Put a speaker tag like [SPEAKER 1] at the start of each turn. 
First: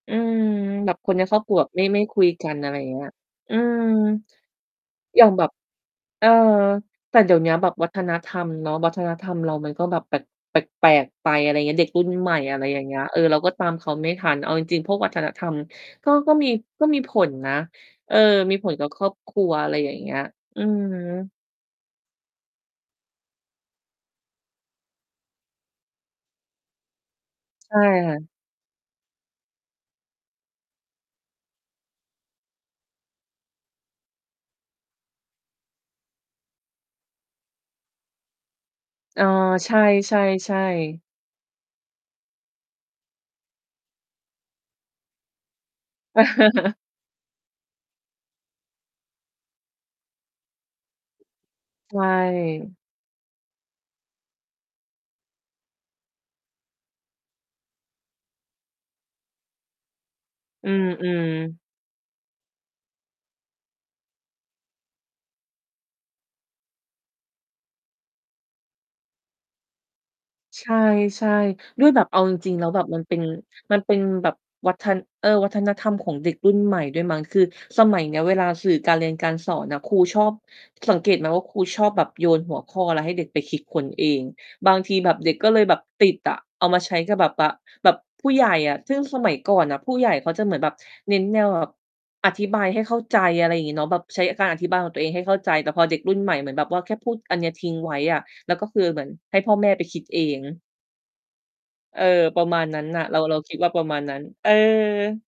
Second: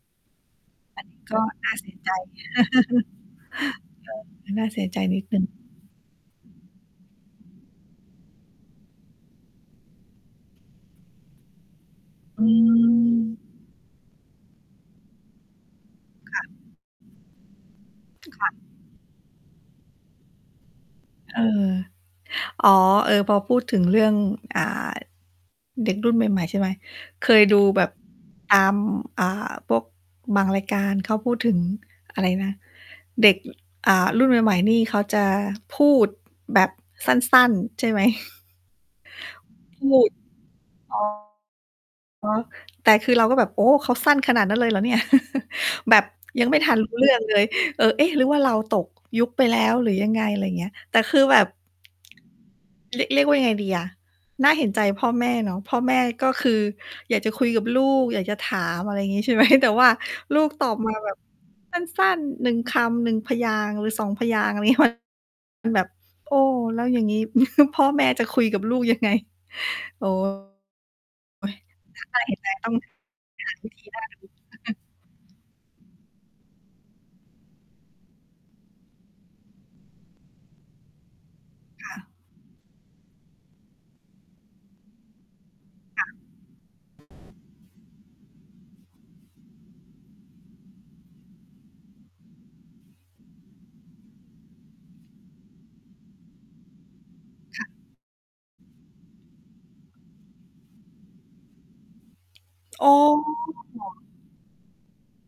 [SPEAKER 1] อืม แบบ
[SPEAKER 2] อัน
[SPEAKER 1] ค
[SPEAKER 2] น
[SPEAKER 1] น
[SPEAKER 2] ี้
[SPEAKER 1] ในค
[SPEAKER 2] ก
[SPEAKER 1] รอ
[SPEAKER 2] ็
[SPEAKER 1] บครัวแ
[SPEAKER 2] น
[SPEAKER 1] บ
[SPEAKER 2] ่
[SPEAKER 1] บ
[SPEAKER 2] า
[SPEAKER 1] ไม
[SPEAKER 2] เ
[SPEAKER 1] ่
[SPEAKER 2] สี
[SPEAKER 1] ไ
[SPEAKER 2] ย
[SPEAKER 1] ม่
[SPEAKER 2] ใจ
[SPEAKER 1] คุยกัน อะไรอย่างเงี้ย อืม
[SPEAKER 2] น่าเสียใจน
[SPEAKER 1] อ
[SPEAKER 2] ิ
[SPEAKER 1] ย
[SPEAKER 2] ด
[SPEAKER 1] ่าง
[SPEAKER 2] หนึ
[SPEAKER 1] แ
[SPEAKER 2] ่
[SPEAKER 1] บ
[SPEAKER 2] ง
[SPEAKER 1] บ เออ แต่เดี๋ยวนี้แบบวัฒนธรรมเนาะ วัฒนธรรมเรามันก็แบบแปลก แปลก ๆ ไป อะไรอย่างเงี้ย เด็กรุ่นใหม่
[SPEAKER 2] อื
[SPEAKER 1] อะไรอย่างเงี้ย เออ เรา
[SPEAKER 2] ม
[SPEAKER 1] ก็ตามเขาไม่ทัน เอาจริง ๆ พวกวัฒนธรรม ก็ ก็
[SPEAKER 2] ค่ะ
[SPEAKER 1] มี ก็มีผลนะ เออ
[SPEAKER 2] ค่ะ
[SPEAKER 1] มีผลกับครอบครัว อะไรอย่างเงี้ย อืม
[SPEAKER 2] เออ อ๋อ เออ พอพูดถึงเรื่อง อ่า เด็กรุ่นใหม่ ๆ ใช่ไหม เคยดู
[SPEAKER 1] ใช
[SPEAKER 2] แ
[SPEAKER 1] ่
[SPEAKER 2] บบ
[SPEAKER 1] ค่ะ
[SPEAKER 2] ตาม อ่า พวกบางรายการเขาพูดถึงอะไรนะ เด็ก อ่า รุ่นใหม่ ๆ นี่เขาจะพูดแบบสั้น ๆ ใช่ไหม?
[SPEAKER 1] เออ ใช
[SPEAKER 2] พูด
[SPEAKER 1] ่
[SPEAKER 2] อ๋
[SPEAKER 1] ๆ
[SPEAKER 2] อ
[SPEAKER 1] ๆ
[SPEAKER 2] แต่คือเราก็แบบ โอ้ เขาสั้นขนาดนั้นเลย เหรอเนี่ย แบบยังไม่ทัน รู้ เรื่องเลย เออ เอ๊ะ หรือว่าเราตกยุคไปแล้ว หรือยังไง อะไรอย่างเงี้ย แต่คือแบบ
[SPEAKER 1] ใช่
[SPEAKER 2] เรียก เรียกว่ายังไงดีอะ น่าเห็นใจพ่อแม่เนาะ พ่อแม่ก็คืออยากจะคุยกับลูก อยากจะถาม อะไรอย่างงี้ ใช่ ไหม แต่ว่าลูกต
[SPEAKER 1] อ
[SPEAKER 2] อ
[SPEAKER 1] ื
[SPEAKER 2] บมาแบบ
[SPEAKER 1] อ ๆ
[SPEAKER 2] สั้น ๆ 1 คำ 1 พยางค์ หรือ 2 พยางค์ อะไรนี้ มัน แบบ โอ้ แล้วอย่างงี้ พ่อแม่จะคุยกับลูกยัง ไง โอ้
[SPEAKER 1] ใช่
[SPEAKER 2] ย
[SPEAKER 1] ๆ ด้วยแบบ เ
[SPEAKER 2] ถ
[SPEAKER 1] อ
[SPEAKER 2] ้า
[SPEAKER 1] า
[SPEAKER 2] เห
[SPEAKER 1] จ
[SPEAKER 2] ็นใจ
[SPEAKER 1] ริง ๆ แล
[SPEAKER 2] ต
[SPEAKER 1] ้
[SPEAKER 2] ้
[SPEAKER 1] ว
[SPEAKER 2] อง
[SPEAKER 1] แบบ มันเป็น
[SPEAKER 2] หาวิ
[SPEAKER 1] มั
[SPEAKER 2] ธ
[SPEAKER 1] น
[SPEAKER 2] ี
[SPEAKER 1] เป็นแบบวัฒน เอ่อ วัฒนธรรมของเด็กรุ่นใหม่ด้วยมั้ง คือสมัยเนี้ยเวลาสื่อการเรียนการสอนน่ะ ครูชอบ สังเกตไหมว่าครูช
[SPEAKER 2] ค
[SPEAKER 1] อบ
[SPEAKER 2] ่
[SPEAKER 1] แ
[SPEAKER 2] ะ
[SPEAKER 1] บบโยนหัวข้ออะไรให้เด็กไปคิดค้นเอง บางทีแบบเด็กก็เลยแบบ
[SPEAKER 2] ค
[SPEAKER 1] ต
[SPEAKER 2] ่
[SPEAKER 1] ิดอะ เอามาใช้กับแบบ
[SPEAKER 2] ะ
[SPEAKER 1] ว่า แบบผู้ใหญ่อะ ซึ่งสมัยก่อนน่ะ ผู้ใหญ่เขาจะเหมือนแบบเน้นแนวแบบอธิบายให้เข้าใจ อะไรอย่างงี้เนาะ แบบใช้การอธิบายของตัวเองให้เข้าใจ แต่พอเด็กรุ่นใหม่เหมือนแบบว่าแค่พูดอันเนี้ย
[SPEAKER 2] ค
[SPEAKER 1] ท
[SPEAKER 2] ่ะ
[SPEAKER 1] ิ้งไว้อะ แล้วก็คือเหมือนให้พ่อแม่ไปคิดเอง เออ ประมาณนั้
[SPEAKER 2] อ๋
[SPEAKER 1] นน่ะ เรา เราค
[SPEAKER 2] อ
[SPEAKER 1] ิดว่าประมาณนั้น เออ